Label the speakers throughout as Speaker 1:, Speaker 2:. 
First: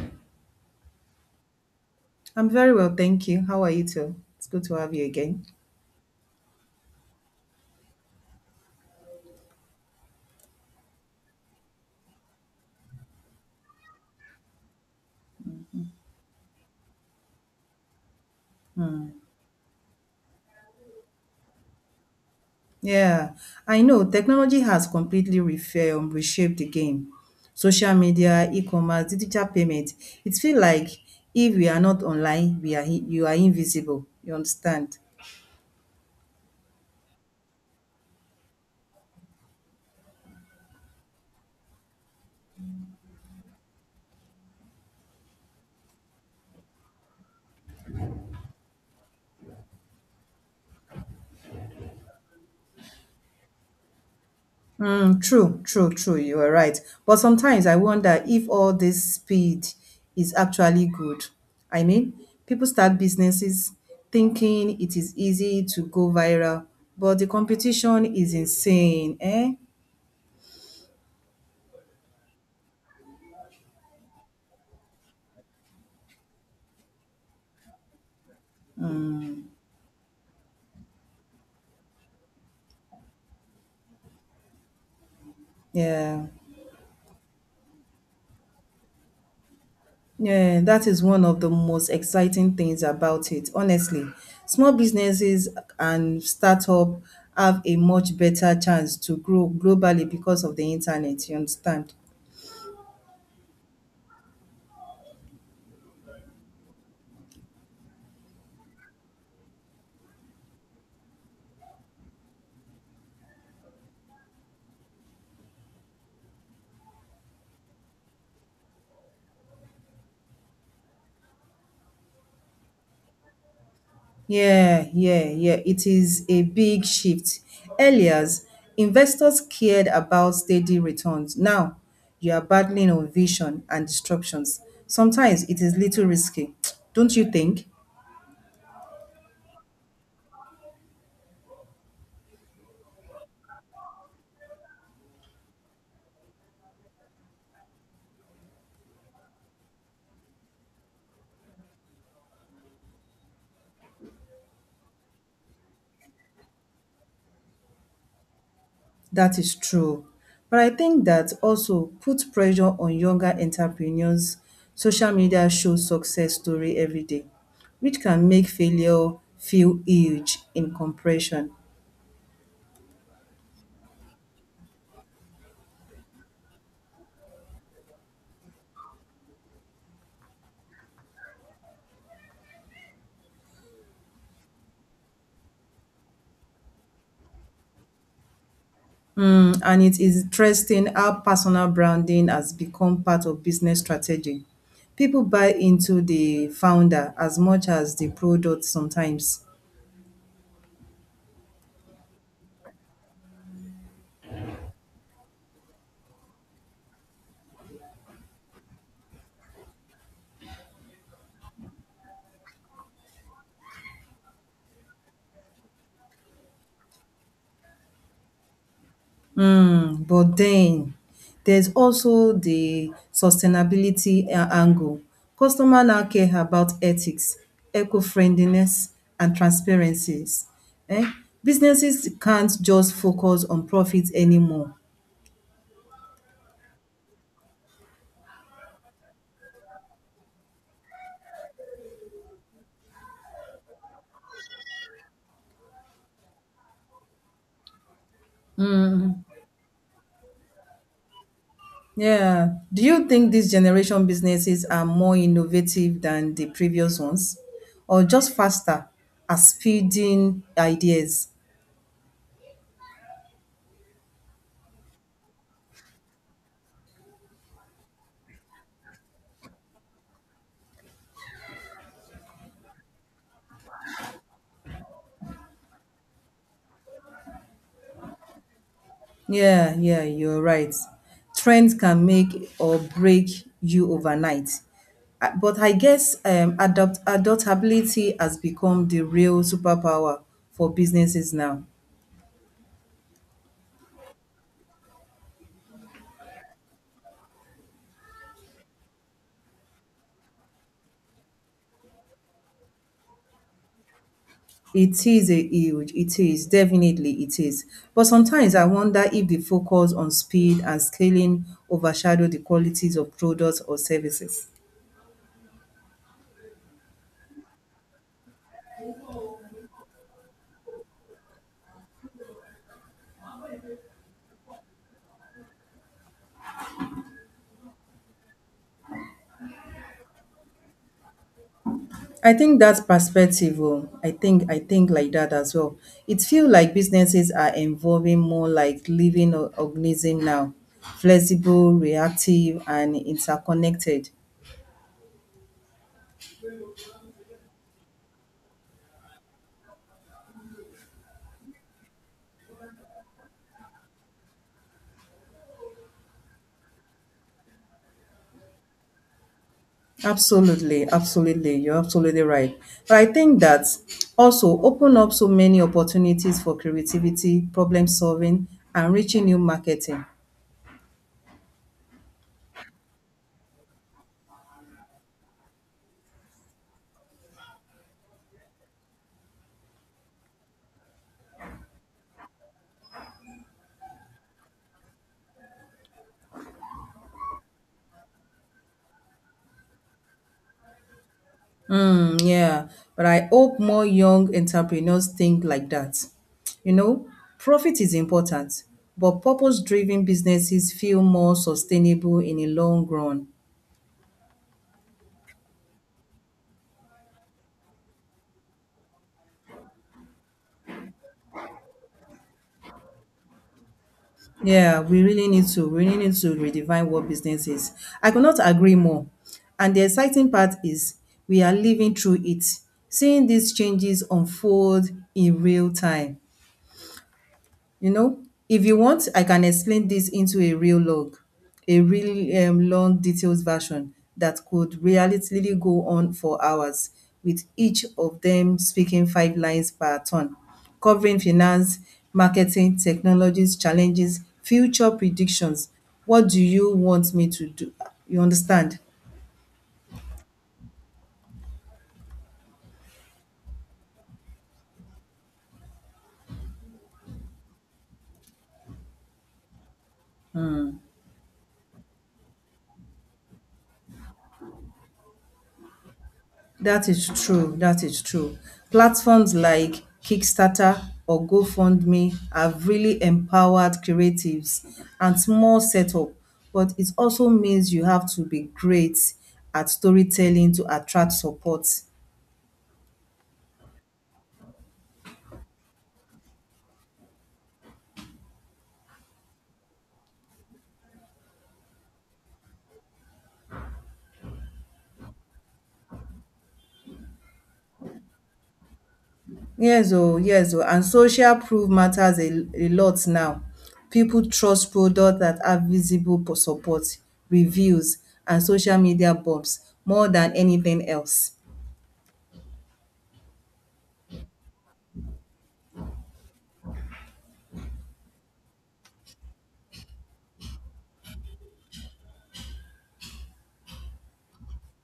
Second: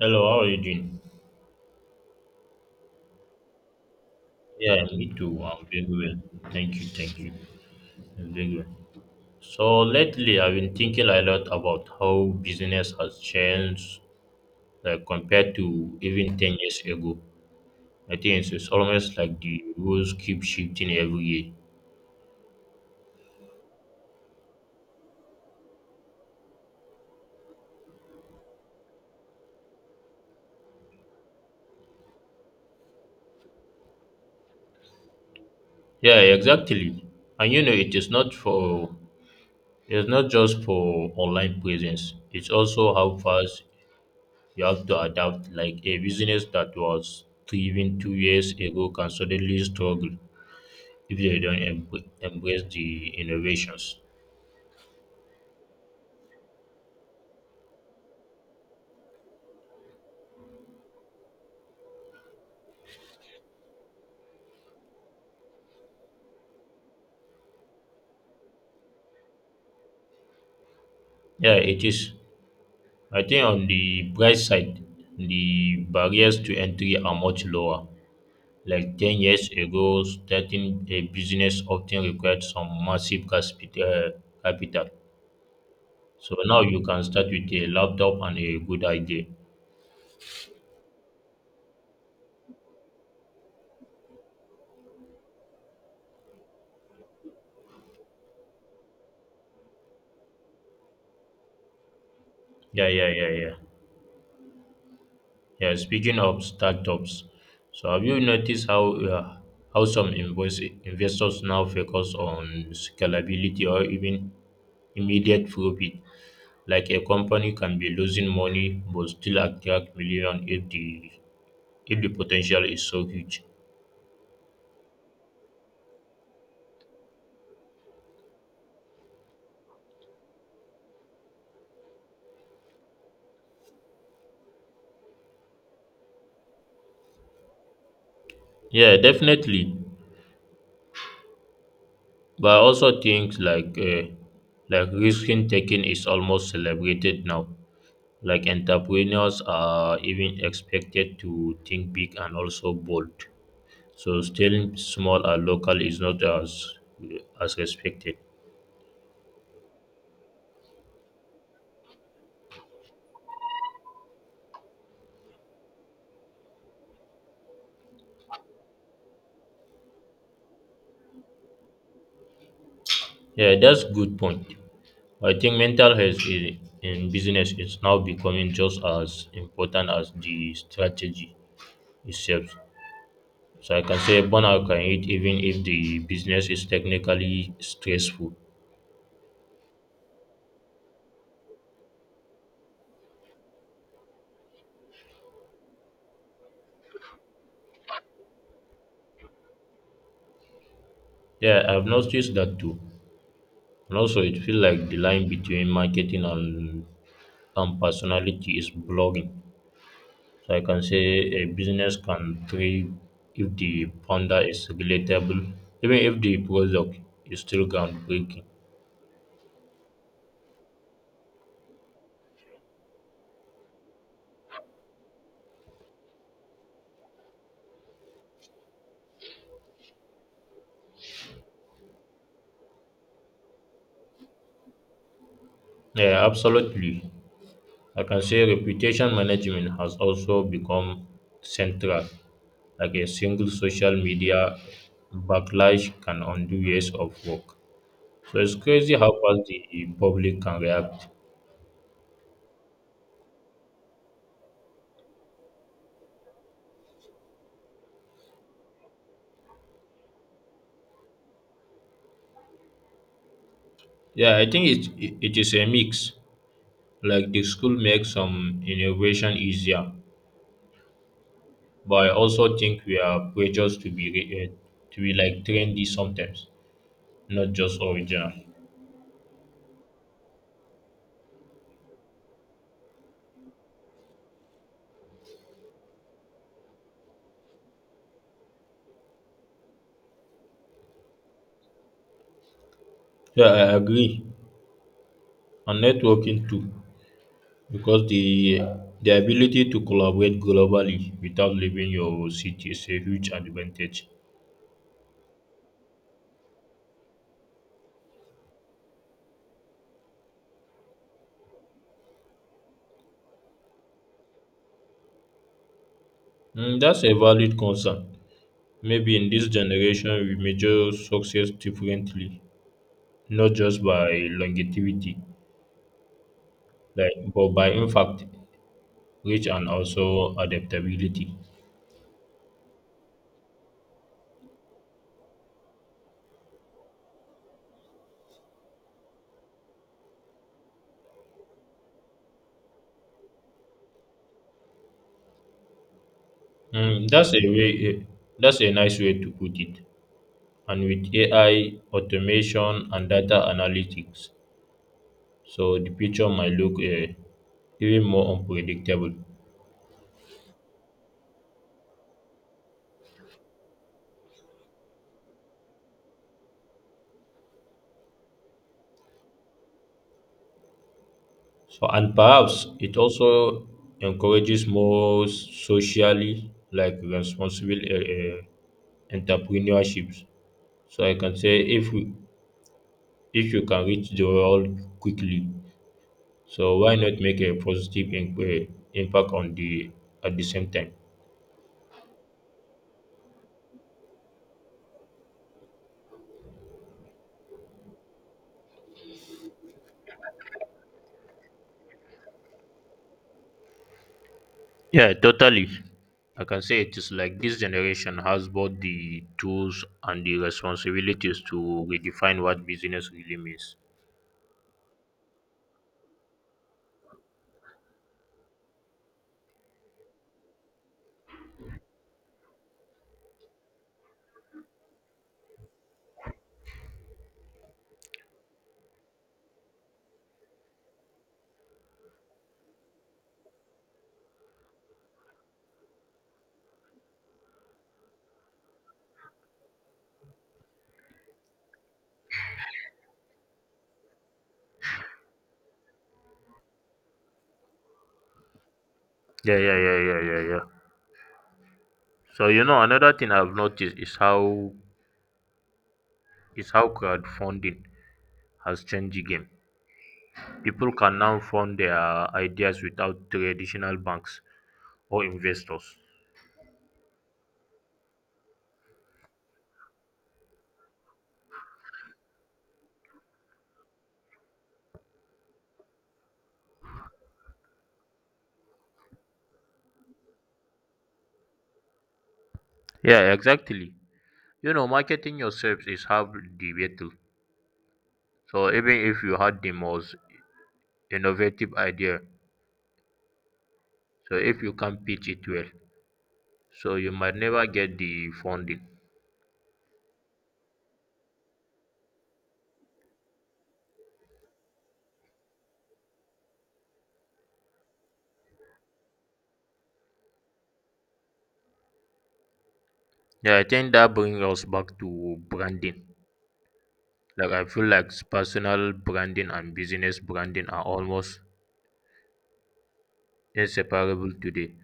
Speaker 1: Hello, how are you doing?
Speaker 2: I'm very well, thank you. How are you too? It's good to
Speaker 1: Yeah,
Speaker 2: have you
Speaker 1: me too.
Speaker 2: again.
Speaker 1: I'm very well. Thank you. I'm doing well. So lately, I've been thinking a lot about how business has changed, like compared to even 10 years ago. I think it's almost
Speaker 2: Hmm.
Speaker 1: like the rules keep shifting every year.
Speaker 2: Yeah, I know technology has completely reshaped the game. Social media, e-commerce, digital payment. It feels like if we are not online, you are invisible. You understand?
Speaker 1: Yeah, exactly. And you know, it's not just for online presence. It's also how fast you have to adapt. Like a business that was thriving 2 years ago can suddenly struggle if they don't embrace the innovations.
Speaker 2: Mm, true, true, true. You are right. But sometimes I wonder if all this speed is actually good. I mean, people start businesses thinking it is easy to go viral, but the competition is insane, eh?
Speaker 1: Yeah, it is. I think on the bright side, the barriers to entry are much lower. Like 10 years ago, starting a business often required some massive capital.
Speaker 2: Yeah.
Speaker 1: So now you can start with a laptop and a good idea.
Speaker 2: Yeah, that is one of the most exciting things about it. Honestly, small businesses and startup have a much better chance to grow globally because of the internet, you understand?
Speaker 1: Yeah. Yeah, speaking of startups, so have you noticed how some investors now focus on scalability or even immediate profit? Like a company can be losing money but still attract million if the potential is so huge.
Speaker 2: Yeah, yeah, yeah. It is a big shift. Earlier, investors cared about steady returns. Now, you are battling on vision and disruptions. Sometimes it is little risky. Don't you think?
Speaker 1: Yeah, definitely. But I also think like risking taking is almost celebrated now. Like entrepreneurs are even expected to think big and also bold. So staying small and local is not as respected.
Speaker 2: That is true. But I think that also puts pressure on younger entrepreneurs. Social media shows success story every day, which can make failure feel huge in comparison.
Speaker 1: Yeah, that's good point. I think mental health in business is now becoming just as important as the strategy itself. So I can say burnout can hit even if the business is technically stressful.
Speaker 2: Mm, and it is interesting how personal branding has become part of business strategy. People buy into the founder as much as the product sometimes.
Speaker 1: Yeah, I've noticed that too. And also it feels like the line between marketing and personality is blurring. So I can say a business can thrive if the founder is relatable, even if the product is still groundbreaking.
Speaker 2: Mm, but then there's also the angle. Customer now care about ethics, eco-friendliness, and transparencies. Eh? Businesses can't just focus on profits anymore.
Speaker 1: Yeah, absolutely. I can say reputation management has also become central. Like a single social media backlash can undo years of work. So it's crazy how fast the public can react.
Speaker 2: Yeah. Do you think these generation businesses are more innovative than the previous ones, or just faster at speeding ideas?
Speaker 1: Yeah, I think it is a mix. Like the school makes some innovation easier, but I also think we are precious to be like trendy sometimes, not just original.
Speaker 2: Yeah, yeah, you're right. Trends can make or break you overnight. But I guess adopt adaptability has become the real superpower for businesses now.
Speaker 1: Yeah, I agree. And networking too, because the ability to collaborate globally without leaving your city is a huge advantage.
Speaker 2: It is a huge, it is, definitely it is. But sometimes I wonder if the focus on speed and scaling overshadow the qualities of products or services.
Speaker 1: Mm, that's a valid concern. Maybe in this generation we measure success differently, not just by longevity, like but by in fact, reach and also adaptability.
Speaker 2: I think that's perspective. Oh, I think like that as well. It feels like businesses are evolving more like living or organism now, flexible, reactive, and interconnected.
Speaker 1: Mm, that's a way. eh, That's a nice way to put it. And with AI automation and data analytics, so the picture might look even more unpredictable.
Speaker 2: Absolutely, you're absolutely right. But I think that also open up so many opportunities for creativity, problem solving, and reaching new marketing.
Speaker 1: So and perhaps it also encourages more socially like responsible uh, entrepreneurships. So I can say if you can reach the world quickly, so why not make a positive impact on the at the same time.
Speaker 2: Mm, yeah. But I hope more young entrepreneurs think like that. You know, profit is important, but purpose driven businesses feel more sustainable in the long run.
Speaker 1: Yeah, totally. I can say it is like this generation has both the tools and the responsibilities to redefine what business really means.
Speaker 2: Yeah, we really need to redefine what business is. I could not agree more. And the exciting part is we are living through it, seeing these changes unfold in real time. You know, if you want I can explain this into a real log, a really long detailed version that could realistically go on for hours, with each of them speaking five lines per turn, covering finance, marketing, technologies, challenges, future predictions. What do you want me to do? You understand?
Speaker 1: Yeah. So you know, another thing I've noticed is how crowdfunding has changed the game. People can now fund their ideas without traditional banks or investors.
Speaker 2: That is true. Platforms like Kickstarter or GoFundMe have really empowered creatives and small setup, but it also means you have to be great at storytelling to attract support.
Speaker 1: Yeah, exactly. You know, marketing yourself is half the battle. So even if you had the most innovative idea, so if you can't pitch it well, so you might never get the funding.
Speaker 2: Yes, oh, yes, oh. And social proof matters a lot now. People trust products that have support, reviews, and social media bumps more than anything else.
Speaker 1: Yeah, I think that brings us back to branding. Like I feel like personal branding and business branding are almost inseparable today.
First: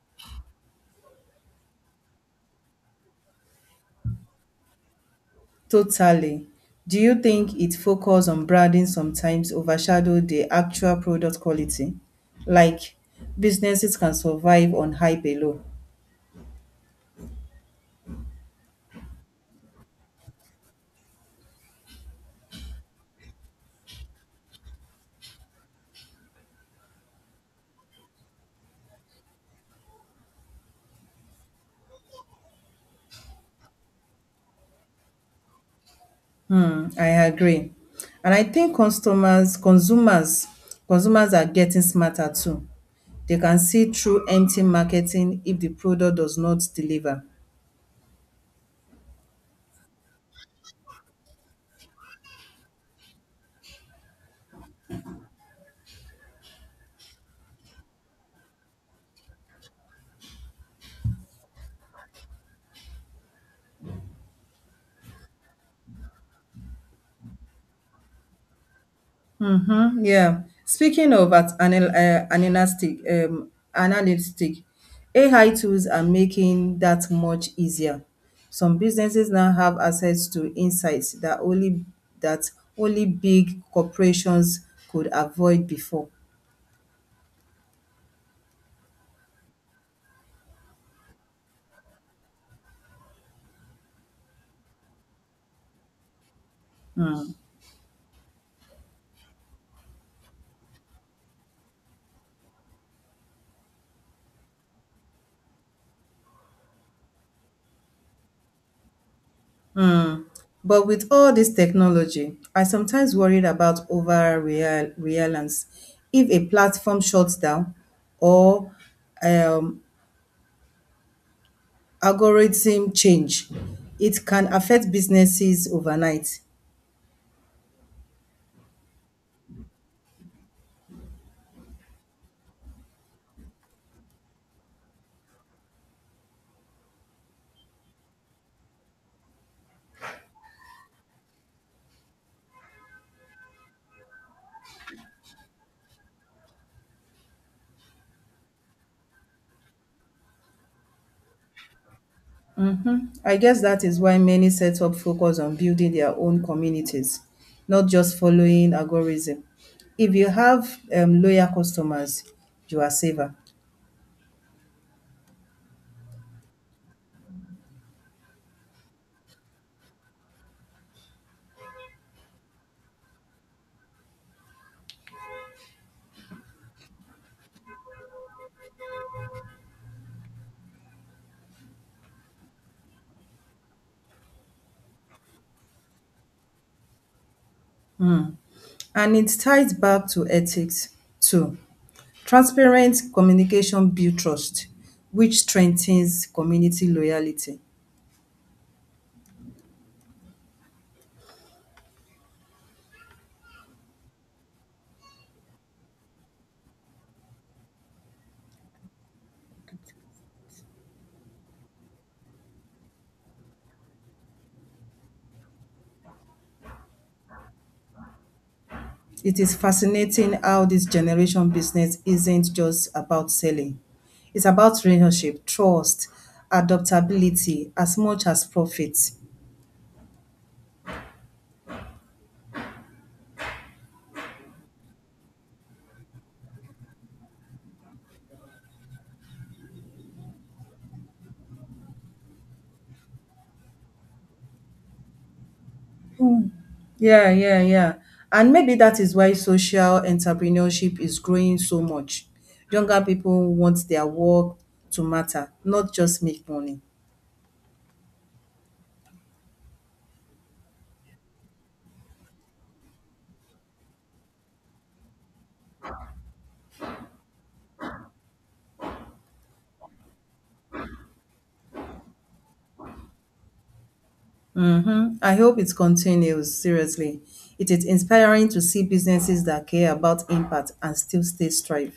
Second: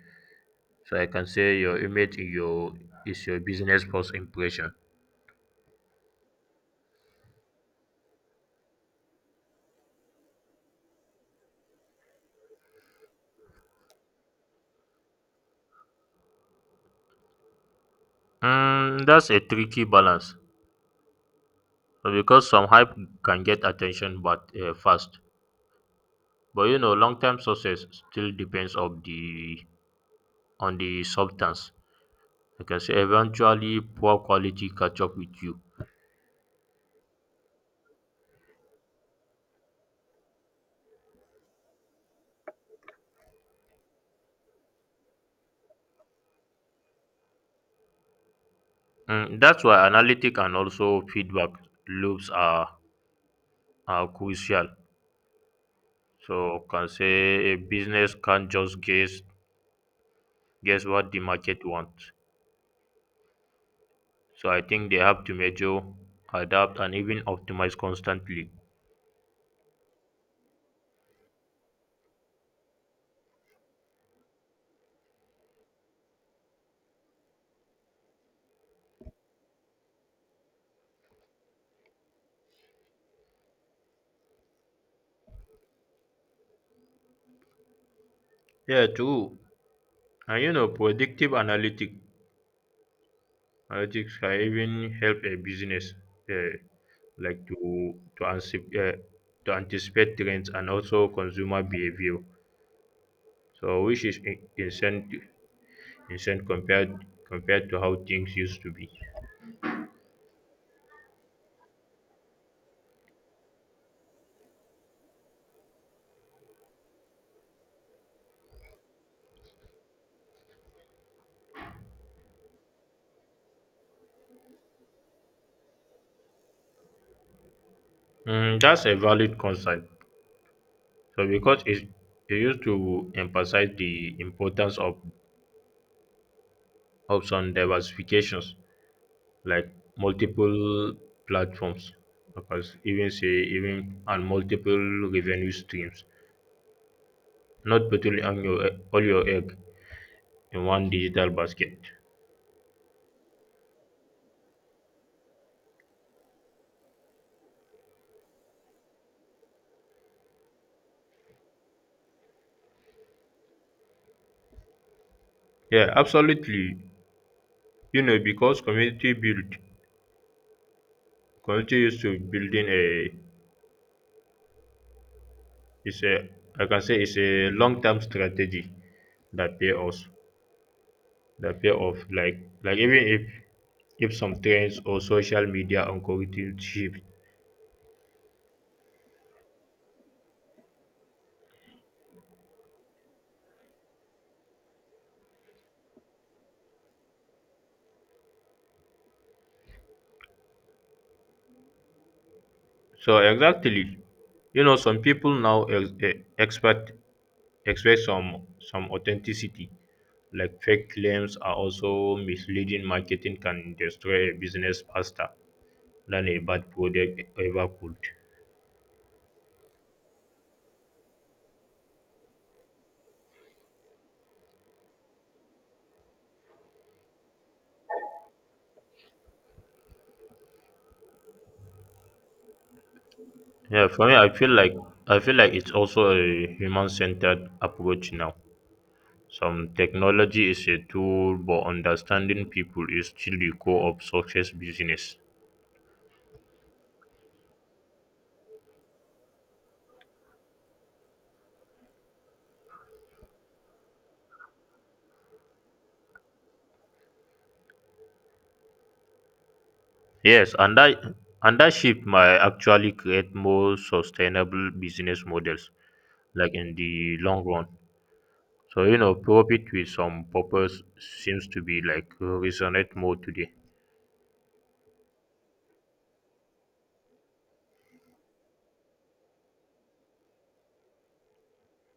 Speaker 1: So I can say your image in your is your business first impression.
Speaker 2: Totally. Do you think its focus on branding sometimes overshadows the actual product quality? Like, businesses can survive on hype alone.
Speaker 1: Mm, that's a tricky balance because some hype can get attention but fast. But you know, long-term success still depends of the on the substance, because eventually poor quality catch up with you.
Speaker 2: Hmm, I agree. And I think consumers are getting smarter too. They can see through empty marketing if the product does not deliver.
Speaker 1: Mm, that's why analytic and also feedback loops are crucial. So can say a business can't just guess what the market wants. So I think they have to measure, adapt, and even optimize constantly.
Speaker 2: Mhm, yeah. Speaking of analytic, AI tools are making that much easier. Some businesses now have access to insights that that only big corporations could avoid before.
Speaker 1: Yeah, true. And you know, predictive analytics can even help a business, uh, like to anticipate trends and also consumer behavior. So which is insane insane compared compared to how things used to be.
Speaker 2: But with all this technology, I sometimes worried about over reliance. If a platform shuts down or um algorithm change, it can affect businesses overnight.
Speaker 1: Mm, that's a valid concern. So because it used to emphasize the importance of some diversifications like multiple platforms, because even say even and multiple revenue streams, not putting on your all your egg in one digital basket.
Speaker 2: I guess that is why many setup focus on building their own communities, not just following algorithm. If you have loyal customers, you are safer.
Speaker 1: Yeah, absolutely. You know, because community used to building a it's a I can say it's a long term strategy that pay us that pay off like even if some trends or social media algorithm shift.
Speaker 2: Hmm. And it ties back to ethics too. Transparent communication builds trust, which strengthens community loyalty.
Speaker 1: So exactly, you know some people now expect expect some some authenticity, like fake claims are also misleading marketing can destroy a business faster than a bad product ever could.
Speaker 2: It is fascinating how this generation business isn't just about selling. It's about relationship, trust, adaptability as much as profit.
Speaker 1: For me, I feel like it's also a human centered approach now. Some technology is a tool, but understanding people is still the core of success business.
Speaker 2: Yeah, yeah, yeah. And maybe that is why social entrepreneurship is growing so much. Younger people want their work to matter, not just make money.
Speaker 1: Yes, and that shift might actually create more sustainable business models, like in the long run. So you know, profit with some purpose seems to be like resonate more today.
Speaker 2: Mm-hmm. I hope it continues, seriously. It is inspiring to see businesses that care about impact and still stay strive.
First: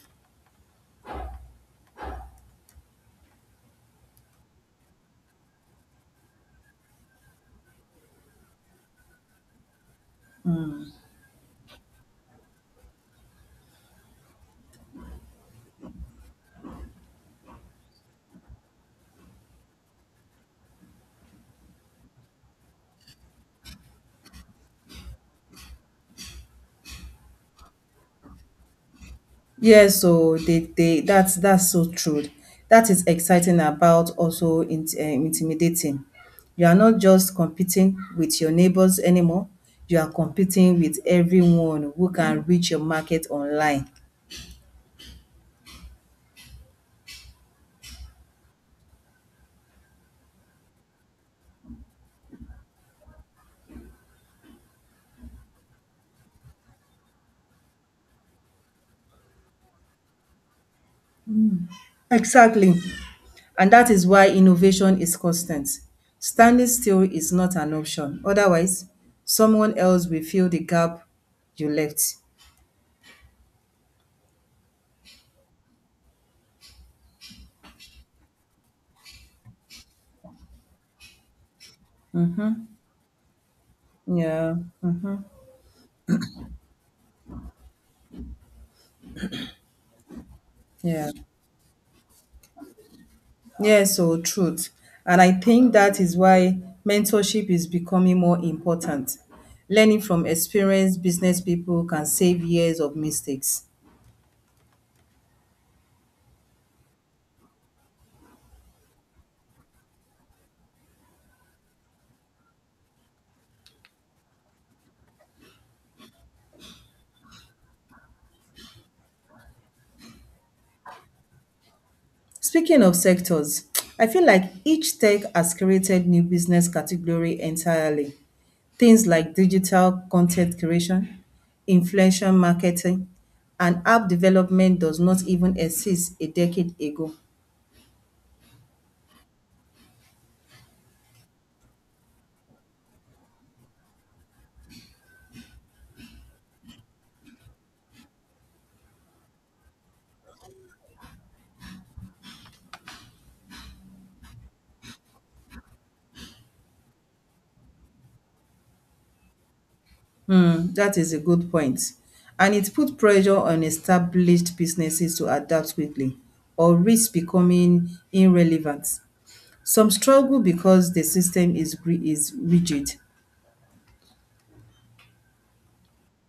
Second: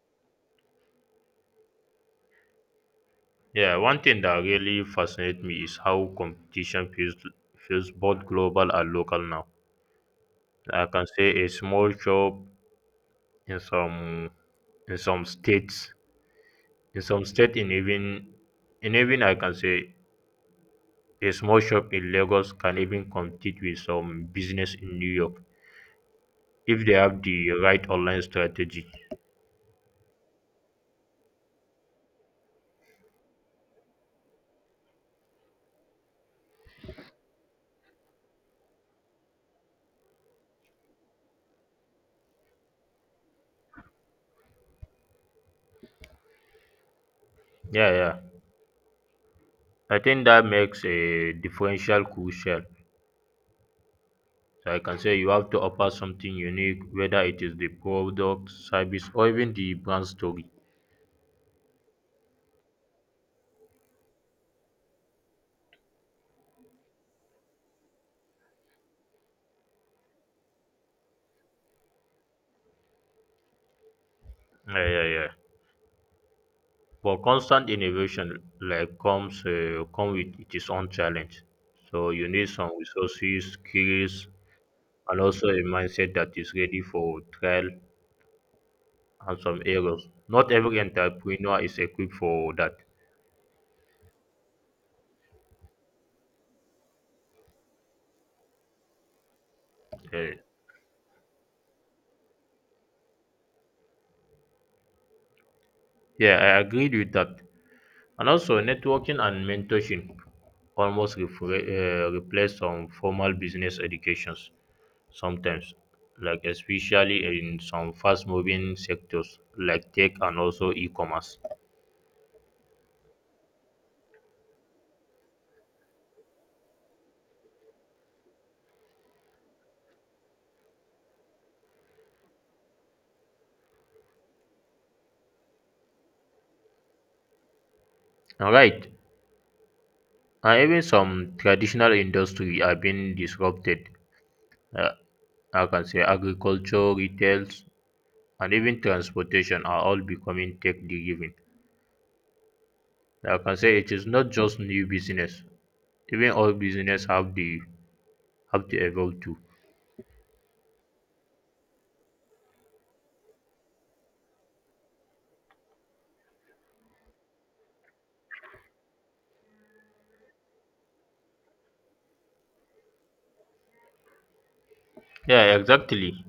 Speaker 1: Yeah, one thing that really fascinates me is how competition feels both global and local now. I can say a small shop in some in some states In some states in even I can say a small shop in Lagos can even compete with some business in New York if they have the right online strategy.
Speaker 2: Yes, so they that's so true. That is exciting about also intimidating. You are not just competing with your neighbors anymore, you are competing with everyone who can reach your market online.
Speaker 1: Yeah, yeah. I think that makes a differential crucial. So I can say you have to offer something unique, whether it is the product, service, or even the brand story.
Speaker 2: Exactly. And that is why innovation is constant. Standing still is not an option. Otherwise, someone else will fill the gap you left.
Speaker 1: Yeah. But constant innovation like come with its own challenge. So you need some resources, skills,
Speaker 2: Yeah.
Speaker 1: and
Speaker 2: Mhm.
Speaker 1: also a mindset that is ready for trial and some errors. Not every
Speaker 2: Yeah.
Speaker 1: entrepreneur is equipped for that.
Speaker 2: Yes, so truth. And I think that is why mentorship is becoming more important. Learning from
Speaker 1: Eh,
Speaker 2: experienced business people can save years of mistakes.
Speaker 1: yeah, I agreed with that. And also, networking and mentorship almost replace some formal business educations sometimes, like especially in some fast-moving sectors like tech and also e-commerce.
Speaker 2: Speaking of sectors, I feel like each tech has created new business category entirely. Things like digital content creation, influencer marketing, and app development does not even exist a decade ago.
Speaker 1: All right, and even some traditional industry are being disrupted. Uh, I can say agriculture, retails, and even transportation are all becoming tech driven. Like I can say it is not just new business. Even old business have the have to evolve too.
Speaker 2: Hmm, that is a good point. And it put pressure on established businesses to adapt quickly or risk becoming irrelevant. Some struggle because the system is rigid,
Speaker 1: Yeah, exactly. Like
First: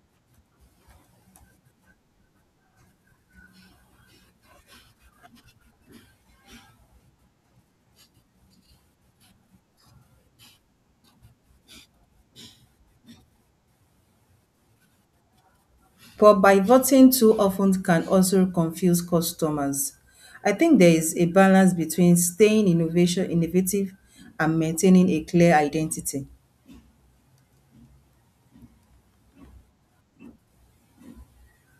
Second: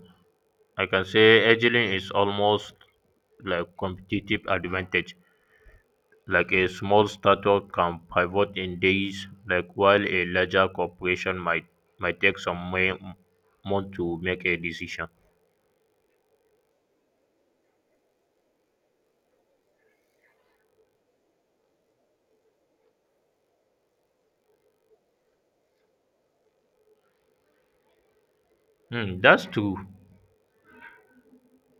Speaker 1: I can say agility is almost like competitive advantage. Like a small startup can pivot in days, like while a larger corporation might take some months to make a decision.
Speaker 2: but pivoting too often can also confuse customers. I think there is a balance between staying innovation innovative and maintaining a clear identity.
Speaker 1: Hmm, that's true.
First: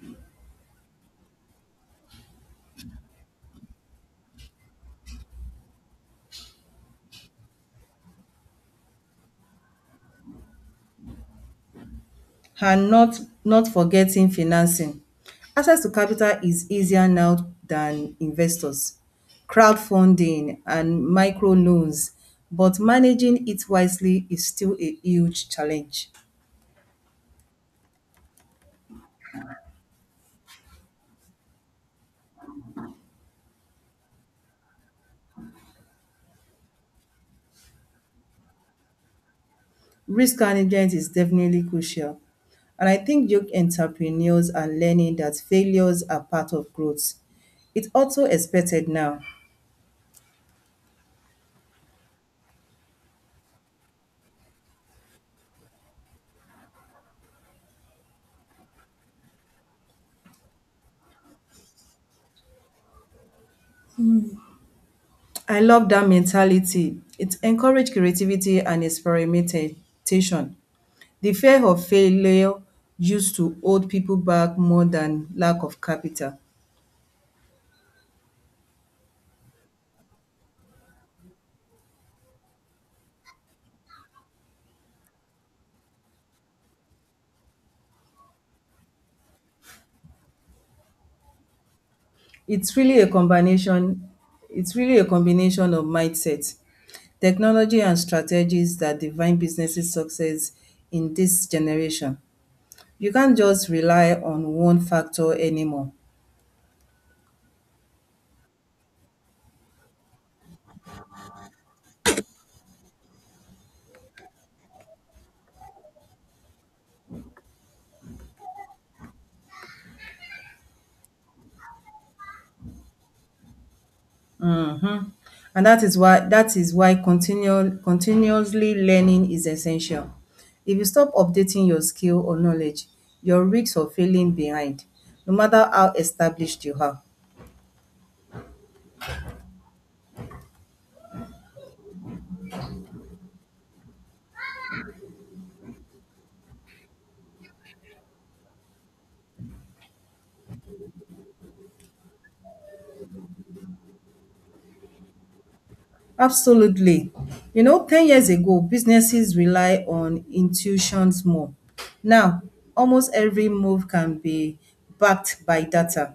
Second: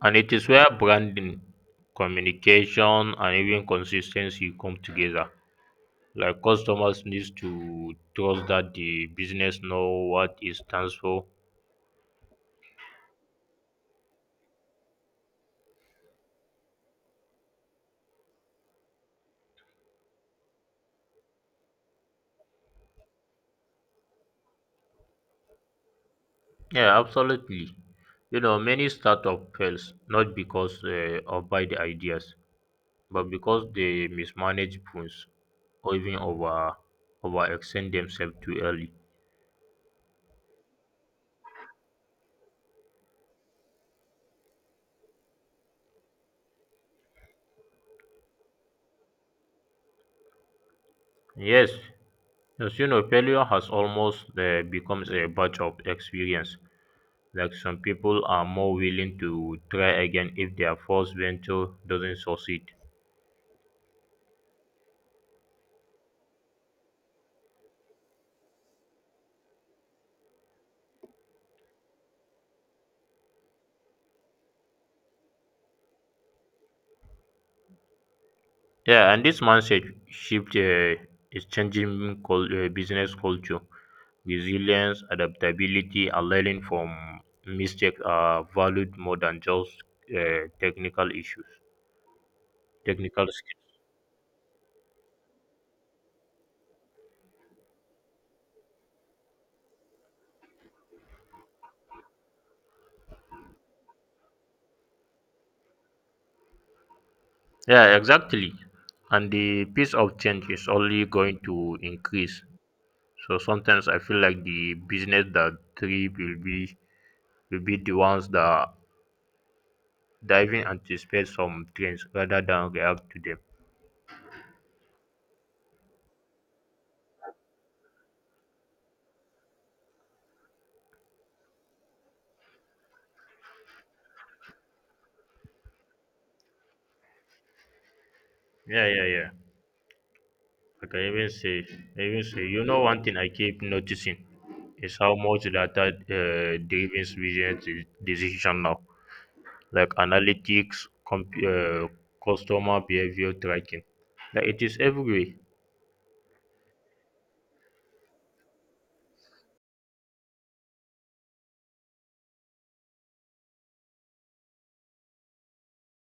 Speaker 1: And it is where branding, communication, and even consistency come together. Like customers needs to trust that the business know what it stands for.
Speaker 2: And not forgetting financing. Access to capital is easier now than investors, crowdfunding, and microloans, but managing it wisely is still a huge challenge.
Speaker 1: Yeah, absolutely. You know, many startup fails not because of bad ideas, but because they mismanage funds or even over overextend themselves too early.
Speaker 2: Risk management is definitely crucial, and I think young entrepreneurs are learning that failures are part of growth. It's also expected now.
Speaker 1: Yes, as you know, failure has almost becomes a batch of experience. Like some people are more willing to try again if their first venture doesn't succeed.
Speaker 2: I love that mentality. It encourages creativity and experimentation. The fear of failure used to hold people back more than lack of capital.
Speaker 1: Yeah, and this mindset shift is changing business culture. Resilience, adaptability, and learning from mistakes are valued more than just uh, technical issues,
Speaker 2: It's really a
Speaker 1: technical skills.
Speaker 2: combination it's really a combination of mindset, technology and strategies that define businesses success in this generation. You can't just rely on one factor anymore.
Speaker 1: Yeah, exactly. And the pace of change is only going to increase. So sometimes I feel like the business that thrive will be the ones that diving anticipate some trends rather than react to them.
Speaker 2: Mhm. And that is why continual continuously learning is essential. If you stop updating your skill or knowledge, your risk of failing behind, no matter how established you are.
Speaker 1: Yeah. I can even say, I even say, you know, one thing I keep noticing is how much data driven business decision now, like analytics, customer behavior tracking. Like it is everywhere.
Speaker 2: Absolutely. You know, 10 years ago, businesses rely on intuitions more. Now, almost every move can be backed by data.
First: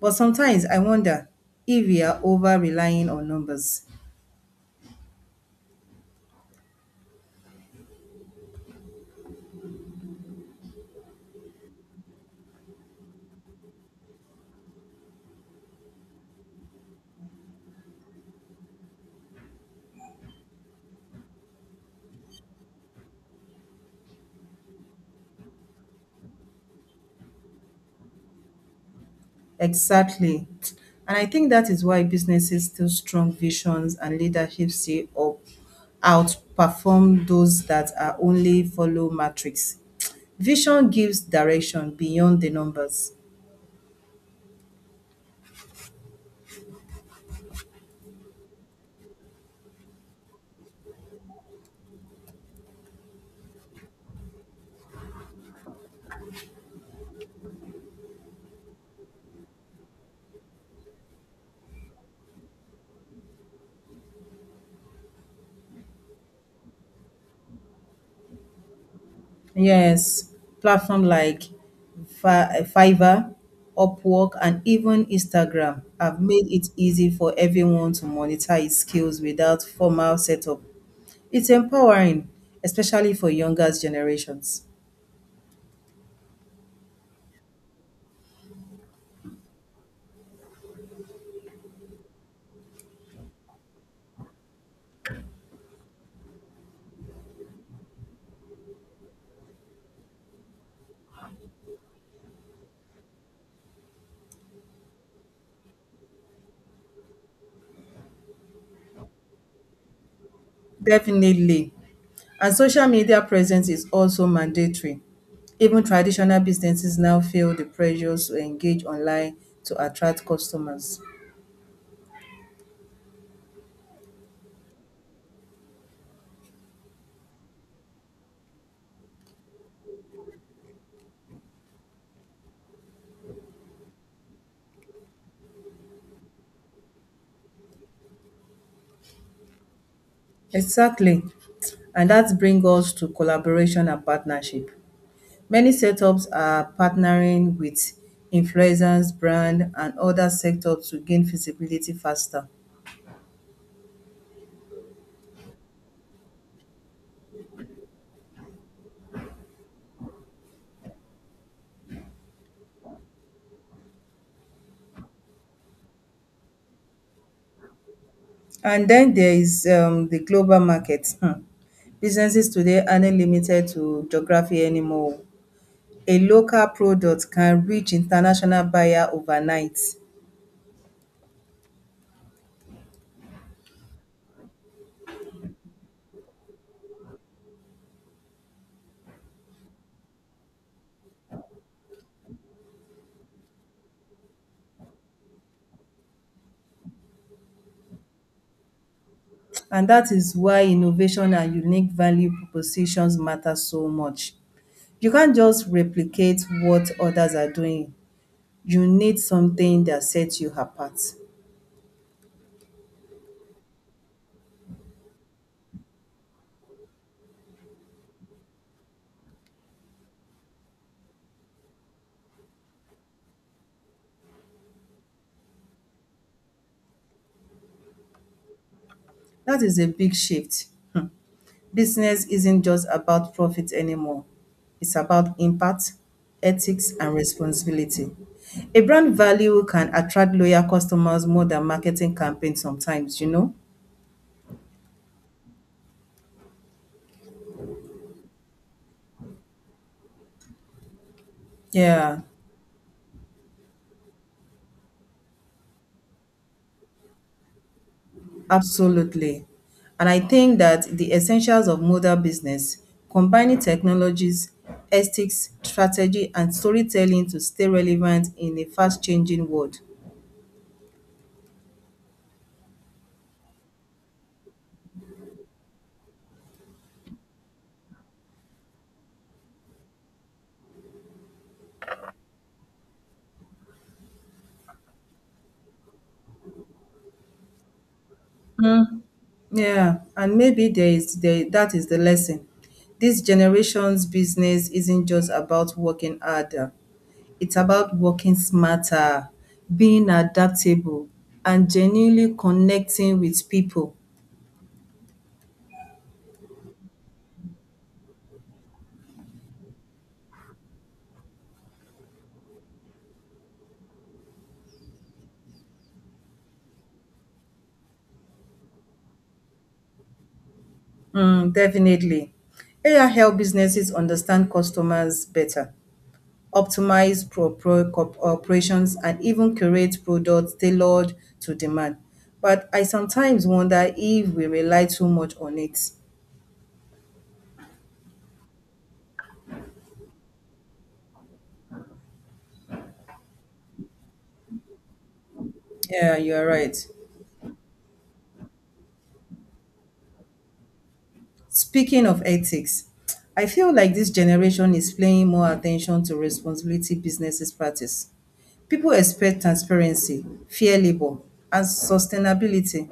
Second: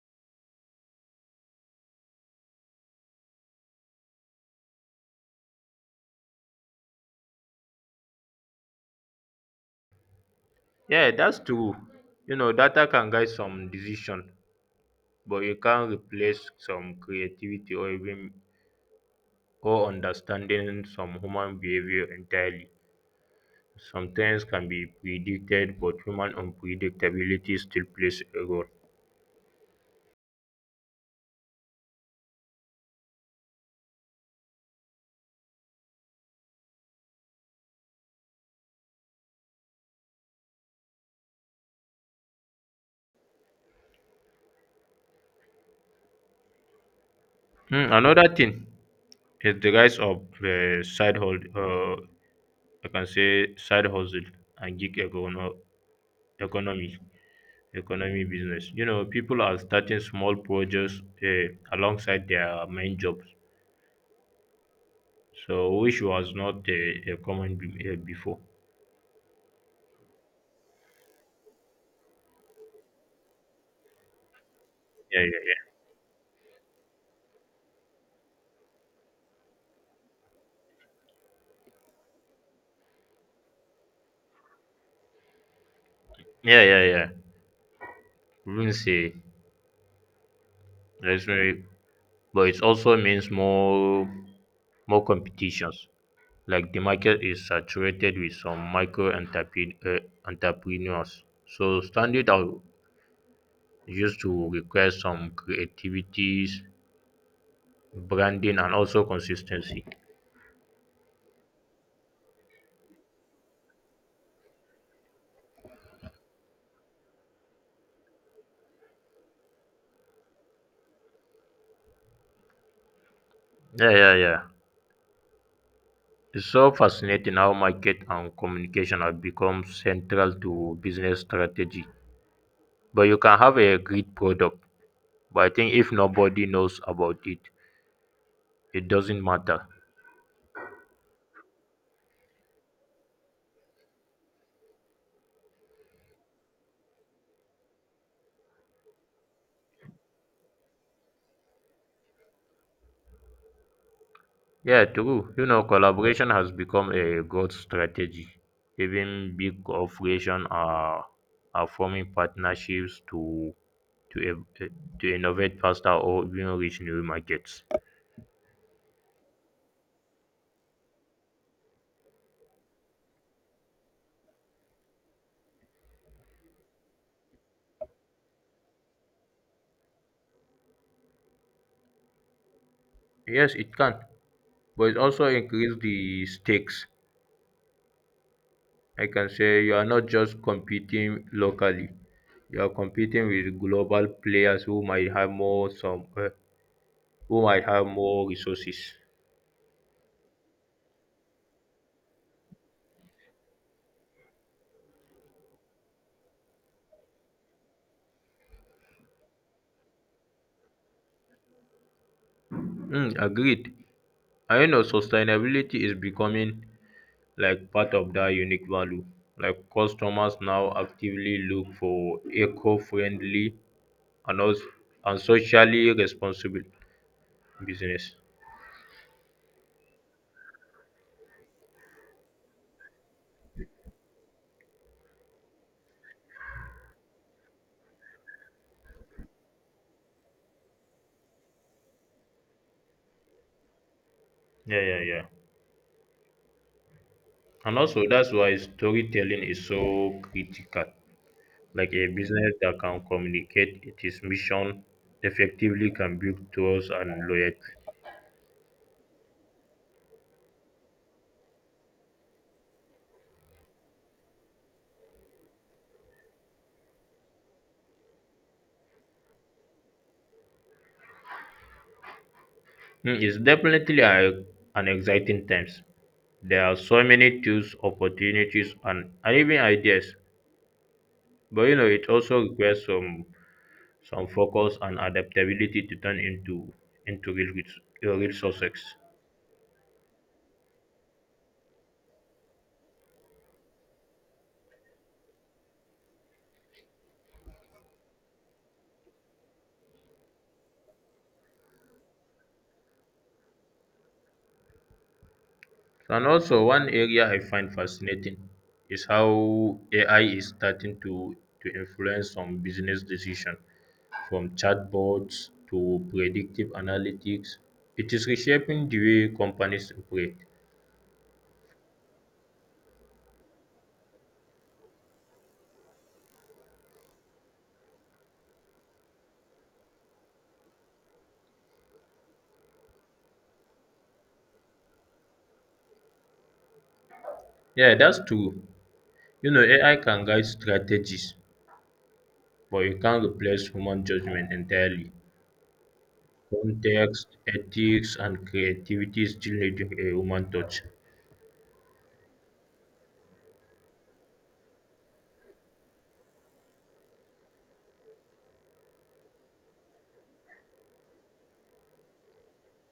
Speaker 2: But sometimes I wonder if we are over relying on numbers.
Speaker 1: Yeah, that's true. You know, data can guide some decision, but it can replace some creativity or even or understanding some human behavior entirely. Sometimes can be predicted, but human unpredictability still plays a role.
Speaker 2: Exactly. And I think that is why businesses still strong visions and leadership see up, outperform those that are only follow metrics. Vision gives direction beyond the numbers.
Speaker 1: Hmm, another thing is the rise of I can say side hustle and economy, economy business. You know, people are starting small projects alongside their main jobs, so which was not a common before.
Speaker 2: Yes, platform like Fiverr, Upwork, and even
Speaker 1: Yeah, yeah,
Speaker 2: Instagram have made it easy for everyone to monetize skills without formal setup. It's empowering, especially for younger generations.
Speaker 1: yeah. Wouldn't say that's very, but it also means more competitions, like the market is saturated with some entrepreneurs, so standing out used to require some creativities, branding, and also consistency.
Speaker 2: Definitely. And social media presence is also mandatory. Even traditional businesses now feel the pressures to engage online to attract customers.
Speaker 1: Yeah, yeah, yeah, it's so fascinating how market and communication have become central to business strategy. But you can have a great product, but I think if nobody knows about it, it doesn't matter.
Speaker 2: Exactly. And that brings us to collaboration and partnership. Many setups are partnering with influencers, brand, and other sectors to gain visibility faster.
Speaker 1: Yeah, true. You know, collaboration has become a growth strategy. Even big corporations are forming partnerships to ev- eh, to innovate faster or even reach new markets.
Speaker 2: And then there is the global market. Hmm. Businesses today aren't limited to geography anymore. A local product can reach international buyer overnight.
Speaker 1: Yes, it can, but it also increase the stakes. I can say you are not just competing locally; you are competing with global players who might have more resources.
Speaker 2: And that is why innovation and unique value propositions matter so much. You can't just replicate what others are doing. You need something that sets you apart.
Speaker 1: Mm, agreed. I know sustainability is becoming like part of that unique value. Like customers now actively look for eco-friendly and also and socially responsible business.
Speaker 2: That is a big shift. Business isn't just about profit anymore. It's about impact, ethics, and responsibility. A brand value can attract loyal customers more than marketing campaigns sometimes, you know?
Speaker 1: Yeah, yeah, yeah. And also that's why storytelling is so critical. Like a
Speaker 2: Yeah.
Speaker 1: business that can communicate its mission effectively can build trust and loyalty.
Speaker 2: Absolutely. And I think that the essentials of modern business, combining technologies, ethics, strategy, and storytelling to stay relevant in a fast changing world.
Speaker 1: Mm, it's definitely an exciting times. There are so many tools, opportunities, and even ideas. But you know, it also requires some focus and adaptability to turn into real success.
Speaker 2: Yeah, and maybe that is the lesson. This generation's business isn't just about working harder. It's about working smarter, being adaptable, and genuinely connecting with people.
Speaker 1: And also one area I find fascinating is how AI is starting to influence some business decisions, from chatbots to predictive analytics. It is reshaping the way companies operate.
Speaker 2: Mm, definitely. AI help businesses understand customers better, optimize operations, and even create products tailored to demand. But I sometimes wonder if we rely too much on it.
Speaker 1: Yeah, that's true. You know, AI can guide strategies, but it can't replace human judgment entirely.
Speaker 2: Yeah, you're right.
Speaker 1: Context, ethics, and creativity still need a human touch.
Speaker 2: Speaking of ethics, I feel like this generation is paying more attention to responsibility businesses practice. People expect transparency, fair labor, and sustainability.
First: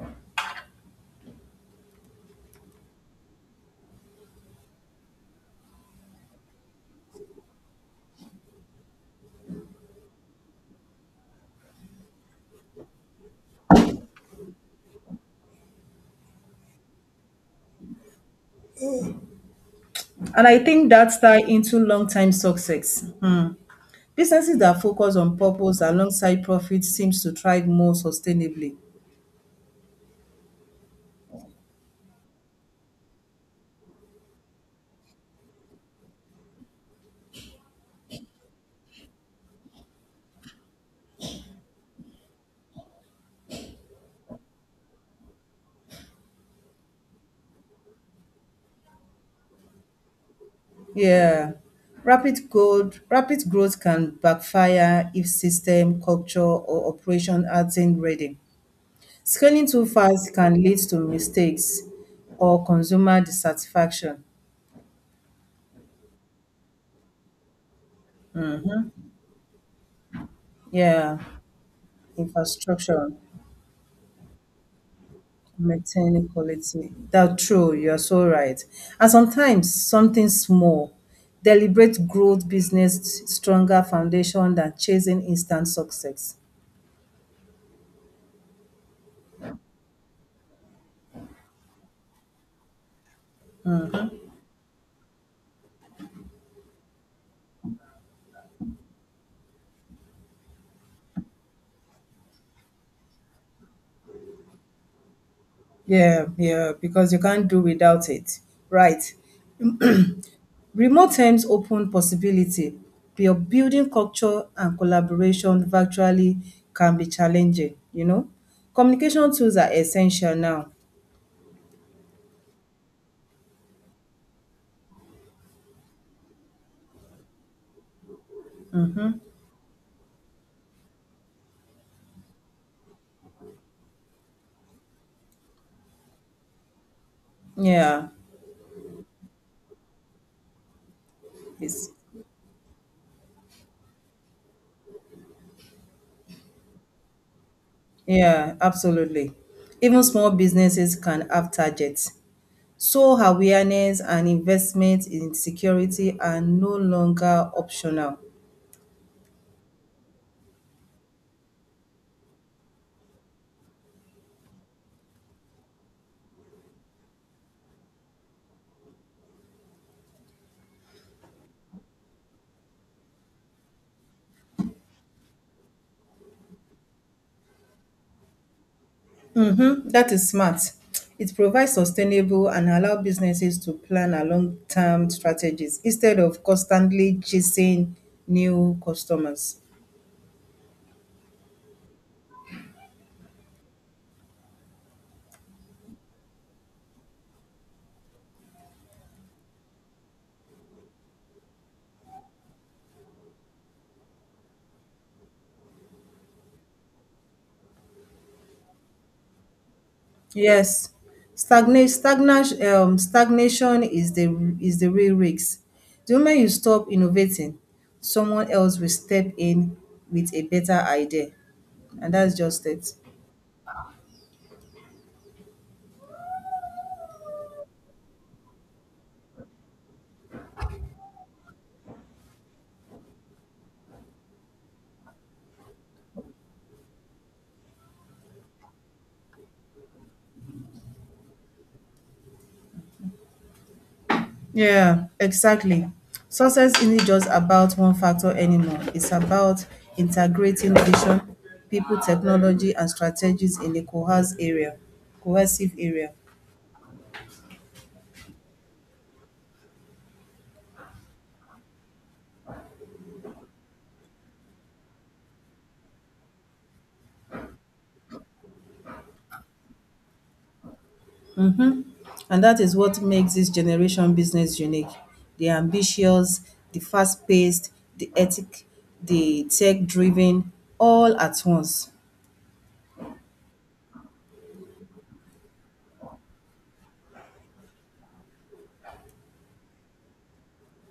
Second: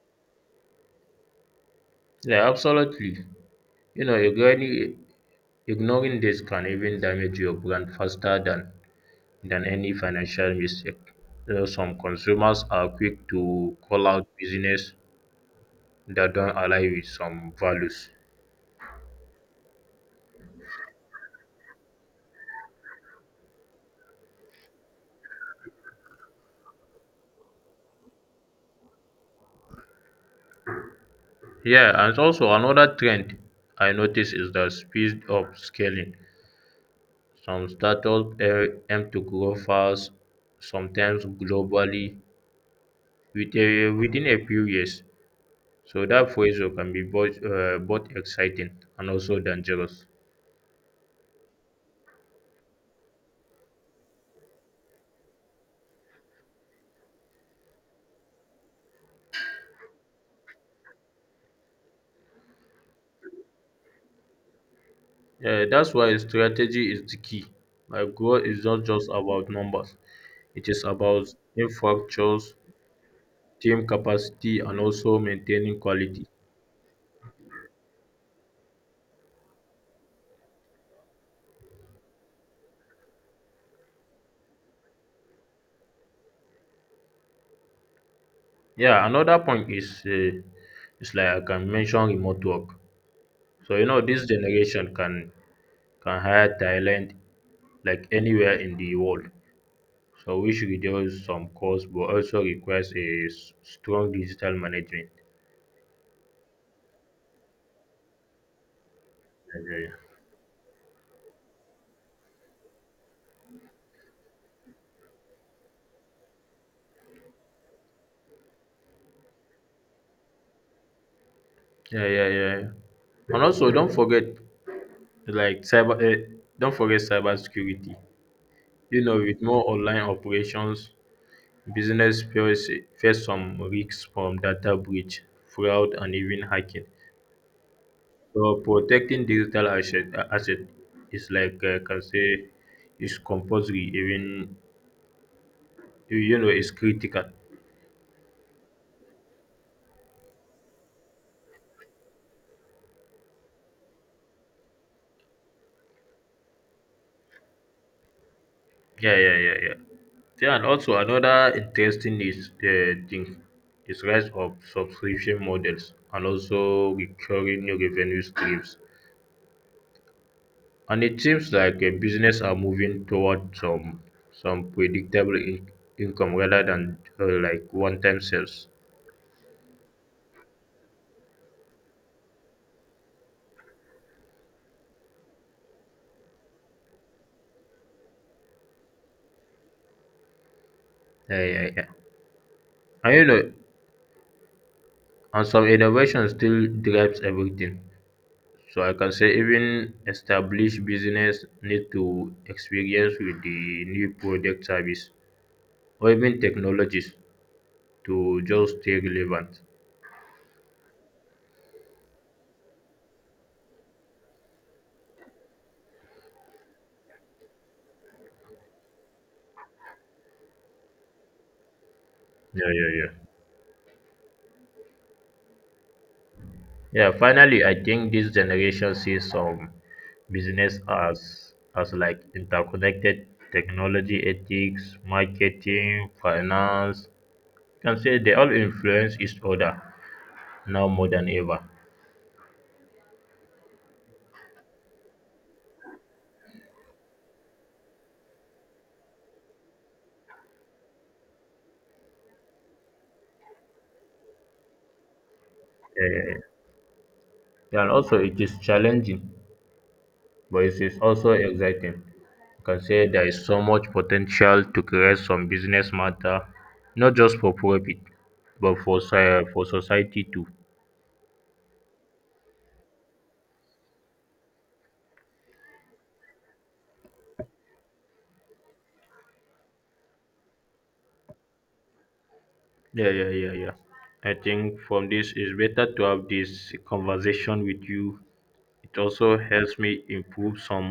Speaker 1: Yeah, absolutely. You know, ignoring this can even damage your brand faster than any financial mistake. You know, some consumers are quick to call out business that don't align with some values.
Speaker 2: And I think that's tied into long-time success. Mm. Businesses that focus on purpose alongside profit seems to thrive more sustainably.
Speaker 1: Yeah, and also another trend I notice is the speed of scaling. Some startups aim to grow fast, sometimes globally, within a few years. So that pressure can be both exciting and also dangerous.
Speaker 2: Yeah. Rapid growth can backfire if system, culture, or operation aren't ready. Scaling too fast can lead to mistakes or consumer dissatisfaction.
Speaker 1: Yeah, that's why strategy is the key. Like growth is not just about numbers; it is
Speaker 2: Yeah,
Speaker 1: about infrastructures,
Speaker 2: infrastructure.
Speaker 1: team capacity, and also maintaining quality.
Speaker 2: Maintaining quality. That's true. You're so right. And sometimes something small, deliberate growth, business stronger foundation than chasing instant success.
Speaker 1: Yeah, another point is like I can mention remote work. So you know this generation can hire talent like anywhere in the world. So which reduce some costs, but also requires a strong digital management.
Speaker 2: Yeah, yeah, because you can't do without it. Right.
Speaker 1: Yeah,
Speaker 2: Remote terms open possibility. Your building culture and collaboration virtually can be challenging, you know. Communication tools are essential now.
Speaker 1: yeah, yeah. yeah. And also, don't forget like cyber. Don't forget cyber security. You know, with more online operations, business face some risks from data breach, fraud, and even hacking.
Speaker 2: Yeah.
Speaker 1: So protecting digital asset is
Speaker 2: It's
Speaker 1: can say is compulsory. Even you know, is critical.
Speaker 2: yeah, absolutely. Even small businesses can have targets. So awareness and investment in security are no longer optional.
Speaker 1: Yeah, yeah, yeah, yeah. Yeah, and also another interesting is thing is rise of subscription models and also recurring new revenue streams. And it seems like a business are moving toward some predictable income rather than like one-time sales.
Speaker 2: Mm-hmm. That is smart. It provides sustainable and allow businesses to plan a long-term strategies instead of constantly chasing new customers.
Speaker 1: Yeah, yeah, yeah. And you know, and some innovation still drives everything. So I can say even established business need to experience with the new product service or even technologies to just stay relevant.
Speaker 2: Yes, stagnation is the real risk. The moment you stop innovating, someone else will step in with a better idea, and that's just
Speaker 1: Yeah, yeah,
Speaker 2: it.
Speaker 1: yeah. Yeah, finally, I think this generation sees some business as like interconnected technology, ethics, marketing, finance. Can say they all influence each other now more than ever.
Speaker 2: Yeah, exactly. Success isn't just about one factor anymore. It's about integrating vision, people, technology, and strategies in a cohesive
Speaker 1: Yeah,
Speaker 2: area.
Speaker 1: yeah, yeah. And also, it is challenging, but it is also exciting. Can say there is so much potential to create some business matter not just for profit but for society too.
Speaker 2: And that is what makes this generation business unique. The ambitious, the fast paced, the ethic, the tech driven, all at once.
Speaker 1: Yeah, yeah, yeah, yeah. I think from this it's better to have this conversation with you. It also helps me improve some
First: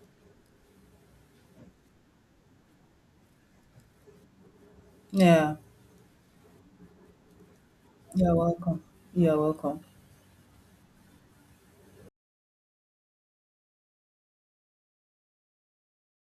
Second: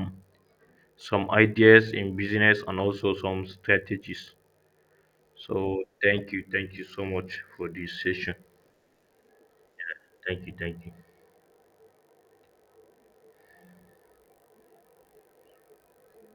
Speaker 1: some ideas in business and also some strategies.
Speaker 2: Yeah,
Speaker 1: So thank you so much for this
Speaker 2: you're
Speaker 1: session.
Speaker 2: welcome. You're welcome.
Speaker 1: Thank you.